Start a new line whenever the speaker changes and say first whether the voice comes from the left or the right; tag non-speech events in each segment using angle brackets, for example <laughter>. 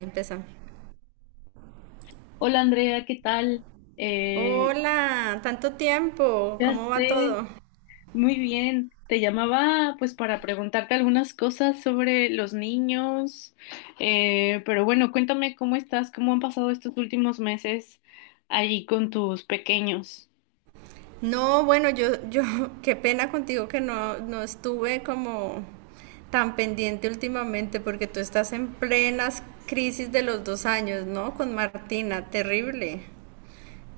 right: Empezamos.
left: Hola Andrea, ¿qué tal? Eh,
right: Hola, tanto tiempo,
left: ya
right: ¿cómo va
left: sé,
right: todo?
left: muy bien. Te llamaba pues para preguntarte algunas cosas sobre los niños. Pero bueno, cuéntame cómo estás, cómo han pasado estos últimos meses allí con tus pequeños.
right: No, bueno, yo, <laughs> qué pena contigo que no estuve como tan pendiente últimamente porque tú estás en plenas crisis de los 2 años, ¿no? Con Martina, terrible.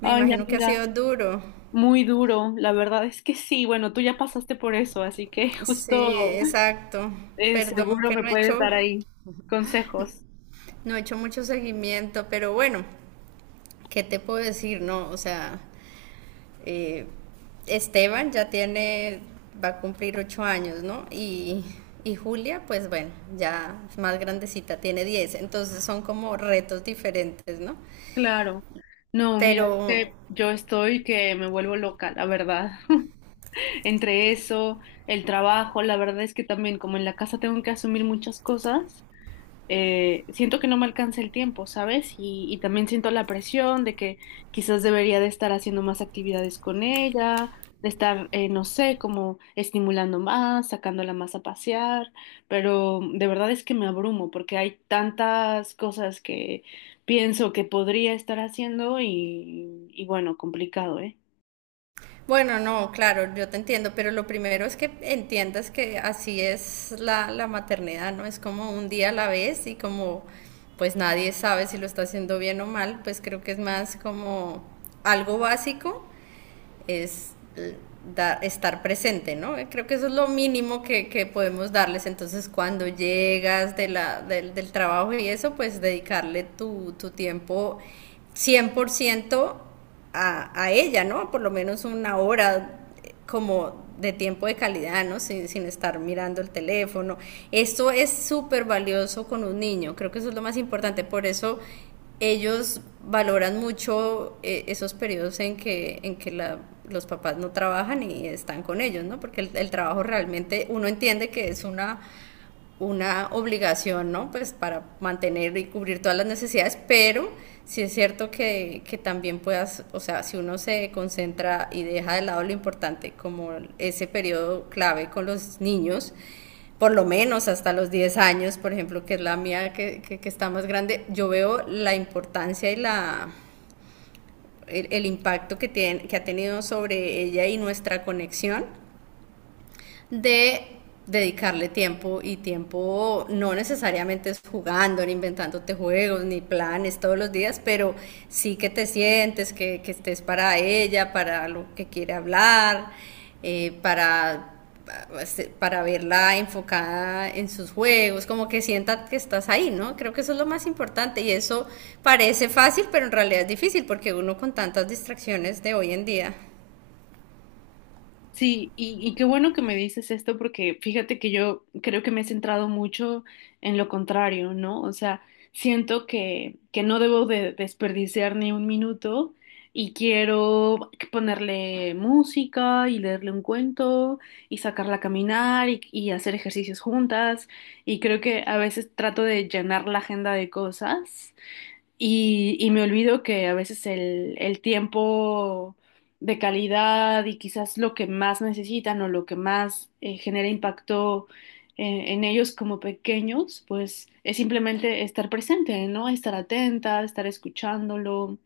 right: Me
left: Ay,
right: imagino que ha
left: amiga,
right: sido duro.
left: muy duro, la verdad es que sí, bueno, tú ya pasaste por eso, así que <laughs>
right: Sí,
left: justo,
right: exacto. Perdón
left: seguro
right: que
left: me
right: no he
left: puedes
right: hecho,
left: dar ahí consejos.
right: no he hecho mucho seguimiento, pero bueno, ¿qué te puedo decir? No, o sea. Eh, Esteban ya va a cumplir 8 años, ¿no? Y Julia, pues bueno, ya es más grandecita, tiene 10, entonces son como retos diferentes, ¿no?
left: Claro. No,
right: Pero
left: mira, es que yo estoy que me vuelvo loca, la verdad. <laughs> Entre eso, el trabajo, la verdad es que también como en la casa tengo que asumir muchas cosas. Siento que no me alcanza el tiempo, ¿sabes? Y también siento la presión de que quizás debería de estar haciendo más actividades con ella, de estar, no sé, como estimulando más, sacándola más a pasear, pero de verdad es que me abrumo porque hay tantas cosas que pienso que podría estar haciendo y bueno, complicado, ¿eh?
right: bueno, no, claro, yo te entiendo, pero lo primero es que entiendas que así es la maternidad, ¿no? Es como un día a la vez y como pues nadie sabe si lo está haciendo bien o mal, pues creo que es más como algo básico es estar presente, ¿no? Creo que eso es lo mínimo que podemos darles. Entonces, cuando llegas de del trabajo y eso, pues dedicarle tu tiempo 100% a ella, ¿no? Por lo menos una hora, como de tiempo de calidad, ¿no? Sin estar mirando el teléfono. Esto es súper valioso con un niño, creo que eso es lo más importante, por eso ellos valoran mucho esos periodos en que los papás no trabajan y están con ellos, ¿no? Porque el trabajo realmente, uno entiende que es una obligación, ¿no? Pues para mantener y cubrir todas las necesidades, pero sí es cierto que también puedas, o sea, si uno se concentra y deja de lado lo importante, como ese periodo clave con los niños, por lo menos hasta los 10 años, por ejemplo, que es la mía que está más grande, yo veo la importancia y el impacto que ha tenido sobre ella y nuestra conexión de dedicarle tiempo, y tiempo no necesariamente es jugando, ni inventándote juegos, ni planes todos los días, pero sí que te sientes, que estés para ella, para lo que quiere hablar, eh, para, para verla enfocada en sus juegos, como que sienta que estás ahí, ¿no? Creo que eso es lo más importante y eso parece fácil, pero en realidad es difícil porque uno, con tantas distracciones de hoy en día.
left: Sí, y qué bueno que me dices esto porque fíjate que yo creo que me he centrado mucho en lo contrario, ¿no? O sea, siento que no debo de desperdiciar ni un minuto y quiero ponerle música y leerle un cuento y sacarla a caminar y hacer ejercicios juntas y creo que a veces trato de llenar la agenda de cosas y me olvido que a veces el tiempo de calidad y quizás lo que más necesitan o lo que más genera impacto en ellos como pequeños, pues es simplemente estar presente, ¿no? Estar atenta, estar escuchándolo.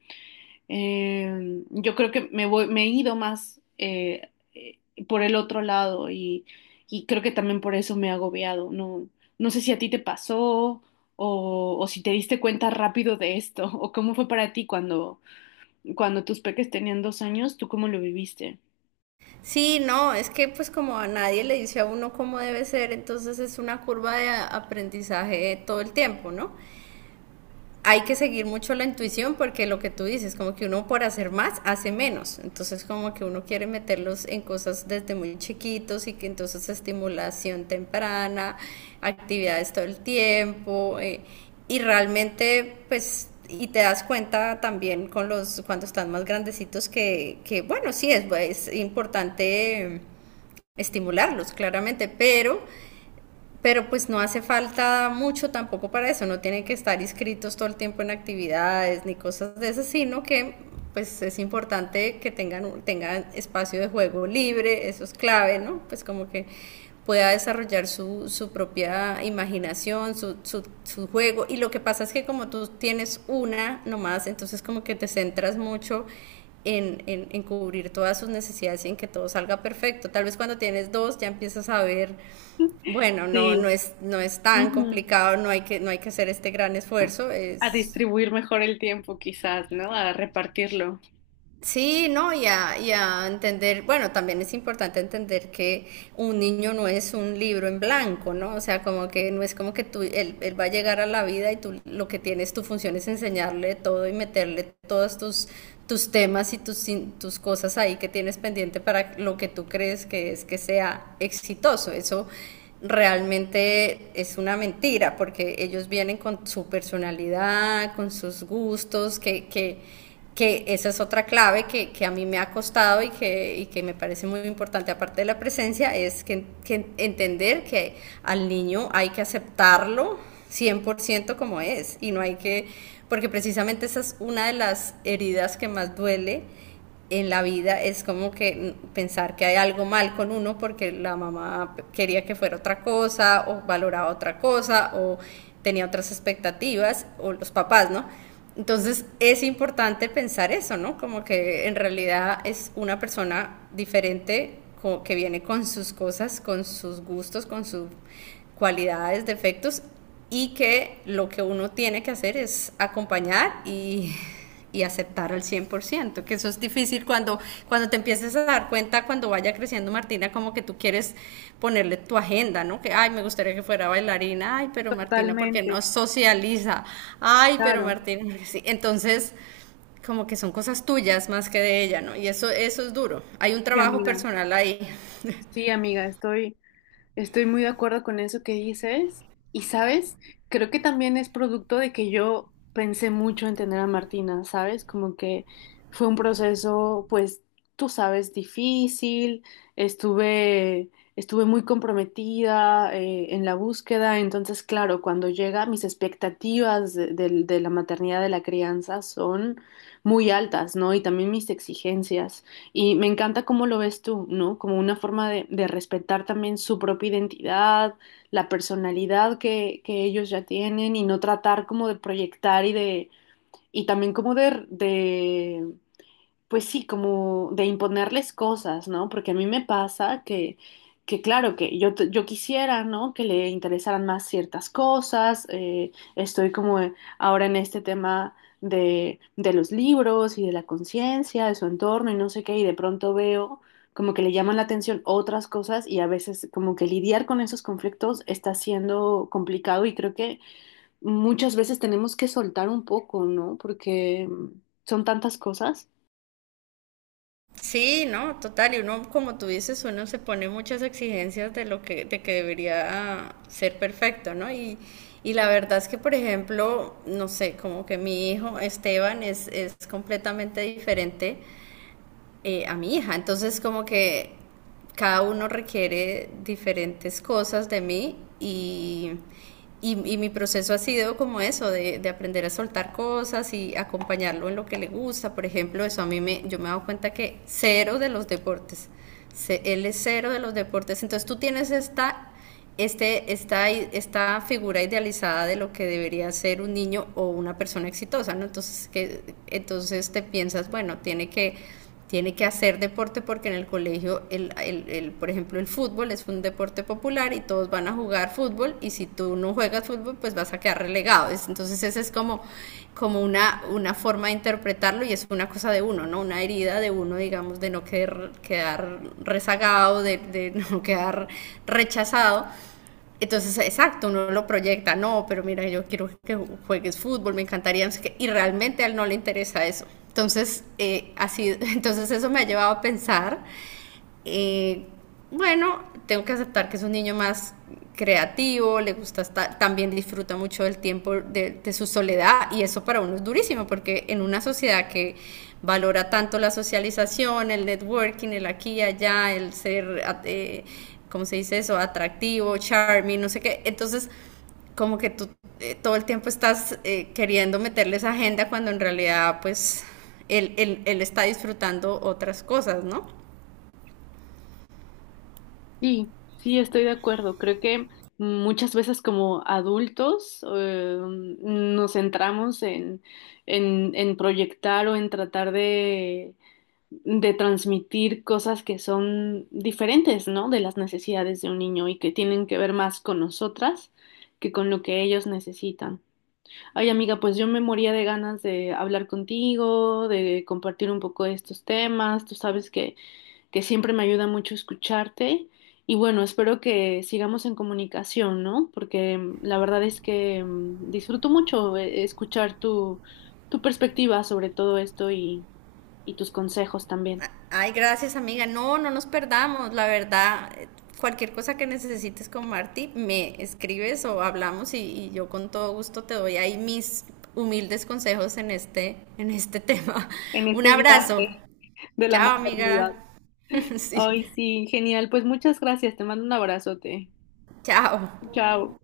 left: Yo creo que me voy, me he ido más por el otro lado y creo que también por eso me he agobiado. No, no sé si a ti te pasó o si te diste cuenta rápido de esto o cómo fue para ti cuando tus peques tenían dos años, ¿tú cómo lo viviste?
right: Sí, no, es que pues como a nadie le dice a uno cómo debe ser, entonces es una curva de aprendizaje todo el tiempo, ¿no? Hay que seguir mucho la intuición porque lo que tú dices, como que uno por hacer más hace menos. Entonces como que uno quiere meterlos en cosas desde muy chiquitos y que entonces estimulación temprana, actividades todo el tiempo, y realmente pues y te das cuenta también con los cuando están más grandecitos que bueno, sí es importante, estimularlos claramente, pero pues no hace falta mucho tampoco para eso, no tienen que estar inscritos todo el tiempo en actividades ni cosas de esas, sino que pues es importante que tengan espacio de juego libre, eso es clave, ¿no? Pues como que pueda desarrollar su, su propia imaginación, su juego. Y lo que pasa es que como tú tienes una nomás, entonces como que te centras mucho en cubrir todas sus necesidades y en que todo salga perfecto. Tal vez cuando tienes dos ya empiezas a ver bueno,
left: Sí.
right: no es tan
left: Ujú.
right: complicado, no hay que hacer este gran esfuerzo,
left: A
right: es.
left: distribuir mejor el tiempo quizás, ¿no? A repartirlo.
right: Sí, no, y a entender, bueno, también es importante entender que un niño no es un libro en blanco, ¿no? O sea, como que no es como que tú, él va a llegar a la vida y tú lo que tienes, tu función es enseñarle todo y meterle todos tus temas y tus cosas ahí que tienes pendiente para lo que tú crees que es que sea exitoso. Eso realmente es una mentira, porque ellos vienen con su personalidad, con sus gustos, que esa es otra clave a mí me ha costado y que me parece muy importante, aparte de la presencia, es que entender que al niño hay que aceptarlo 100% como es y no hay que, porque precisamente esa es una de las heridas que más duele en la vida, es como que pensar que hay algo mal con uno porque la mamá quería que fuera otra cosa o valoraba otra cosa o tenía otras expectativas, o los papás, ¿no? Entonces es importante pensar eso, ¿no? Como que en realidad es una persona diferente que viene con sus cosas, con sus gustos, con sus cualidades, defectos, y que lo que uno tiene que hacer es acompañar y <laughs> y aceptar al 100%, que eso es difícil cuando, cuando te empieces a dar cuenta, cuando vaya creciendo Martina, como que tú quieres ponerle tu agenda, ¿no? Que, ay, me gustaría que fuera bailarina, ay, pero Martina, porque
left: Totalmente,
right: no socializa? Ay, pero
left: claro.
right: Martina, <laughs> sí. Entonces, como que son cosas tuyas más que de ella, ¿no? Y eso es duro. Hay un
left: Sí,
right: trabajo
left: amiga.
right: personal ahí.
left: Sí, amiga, estoy muy de acuerdo con eso que dices. Y sabes, creo que también es producto de que yo pensé mucho en tener a Martina, ¿sabes? Como que fue un proceso, pues, tú sabes, difícil. Estuve, estuve muy comprometida en la búsqueda. Entonces, claro, cuando llega, mis expectativas de la maternidad, de la crianza, son muy altas, ¿no? Y también mis exigencias. Y me encanta cómo lo ves tú, ¿no? Como una forma de respetar también su propia identidad, la personalidad que ellos ya tienen y no tratar como de proyectar y de, y también como de pues sí, como de imponerles cosas, ¿no? Porque a mí me pasa que claro, que yo quisiera, ¿no? Que le interesaran más ciertas cosas. Estoy como ahora en este tema de los libros y de la conciencia, de su entorno y no sé qué, y de pronto veo como que le llaman la atención otras cosas y a veces como que lidiar con esos conflictos está siendo complicado y creo que muchas veces tenemos que soltar un poco, ¿no? Porque son tantas cosas.
right: Sí, no, total, y uno, como tú dices, uno se pone muchas exigencias de lo de que debería ser perfecto, ¿no? Y la verdad es que, por ejemplo, no sé, como que mi hijo Esteban es completamente diferente, a mi hija. Entonces, como que cada uno requiere diferentes cosas de mí, y mi proceso ha sido como eso, de aprender a soltar cosas y acompañarlo en lo que le gusta. Por ejemplo, eso a mí me, yo me he dado cuenta que cero de los deportes, él es cero de los deportes. Entonces tú tienes esta figura idealizada de lo que debería ser un niño o una persona exitosa, ¿no? Entonces, entonces te piensas, bueno, tiene que hacer deporte porque en el colegio, por ejemplo, el fútbol es un deporte popular y todos van a jugar fútbol, y si tú no juegas fútbol, pues vas a quedar relegado. Entonces esa es como, como una forma de interpretarlo, y es una cosa de uno, ¿no? Una herida de uno, digamos, de no quedar rezagado, de <laughs> no quedar rechazado. Entonces, exacto, uno lo proyecta, no, pero mira, yo quiero que juegues fútbol, me encantaría, no sé qué, y realmente a él no le interesa eso. Entonces, así, <laughs> entonces eso me ha llevado a pensar, eh, bueno, tengo que aceptar que es un niño más creativo, le gusta estar, también disfruta mucho del tiempo su soledad, y eso para uno es durísimo porque en una sociedad que valora tanto la socialización, el networking, el aquí y allá, el ser, ¿cómo se dice eso? Atractivo, charming, no sé qué, entonces como que tú todo el tiempo estás queriendo meterle esa agenda cuando en realidad pues él está disfrutando otras cosas, ¿no?
left: Sí, sí, estoy de acuerdo. Creo que muchas veces como adultos nos centramos en proyectar o en tratar de transmitir cosas que son diferentes, ¿no? De las necesidades de un niño y que tienen que ver más con nosotras que con lo que ellos necesitan. Ay, amiga, pues yo me moría de ganas de hablar contigo, de compartir un poco de estos temas. Tú sabes que siempre me ayuda mucho escucharte. Y bueno, espero que sigamos en comunicación, ¿no? Porque la verdad es que disfruto mucho escuchar tu perspectiva sobre todo esto y tus consejos también
right: Ay, gracias amiga. No, no nos perdamos. La verdad, cualquier cosa que necesites con Marti, me escribes o hablamos, y yo con todo gusto te doy ahí mis humildes consejos en en este tema.
left: en
right: <laughs> Un
left: este
right: abrazo.
left: viaje de la
right: Chao
left: maternidad.
right: amiga. <laughs> Sí,
left: Ay, sí, genial. Pues muchas gracias. Te mando un abrazote.
right: chao.
left: Chao.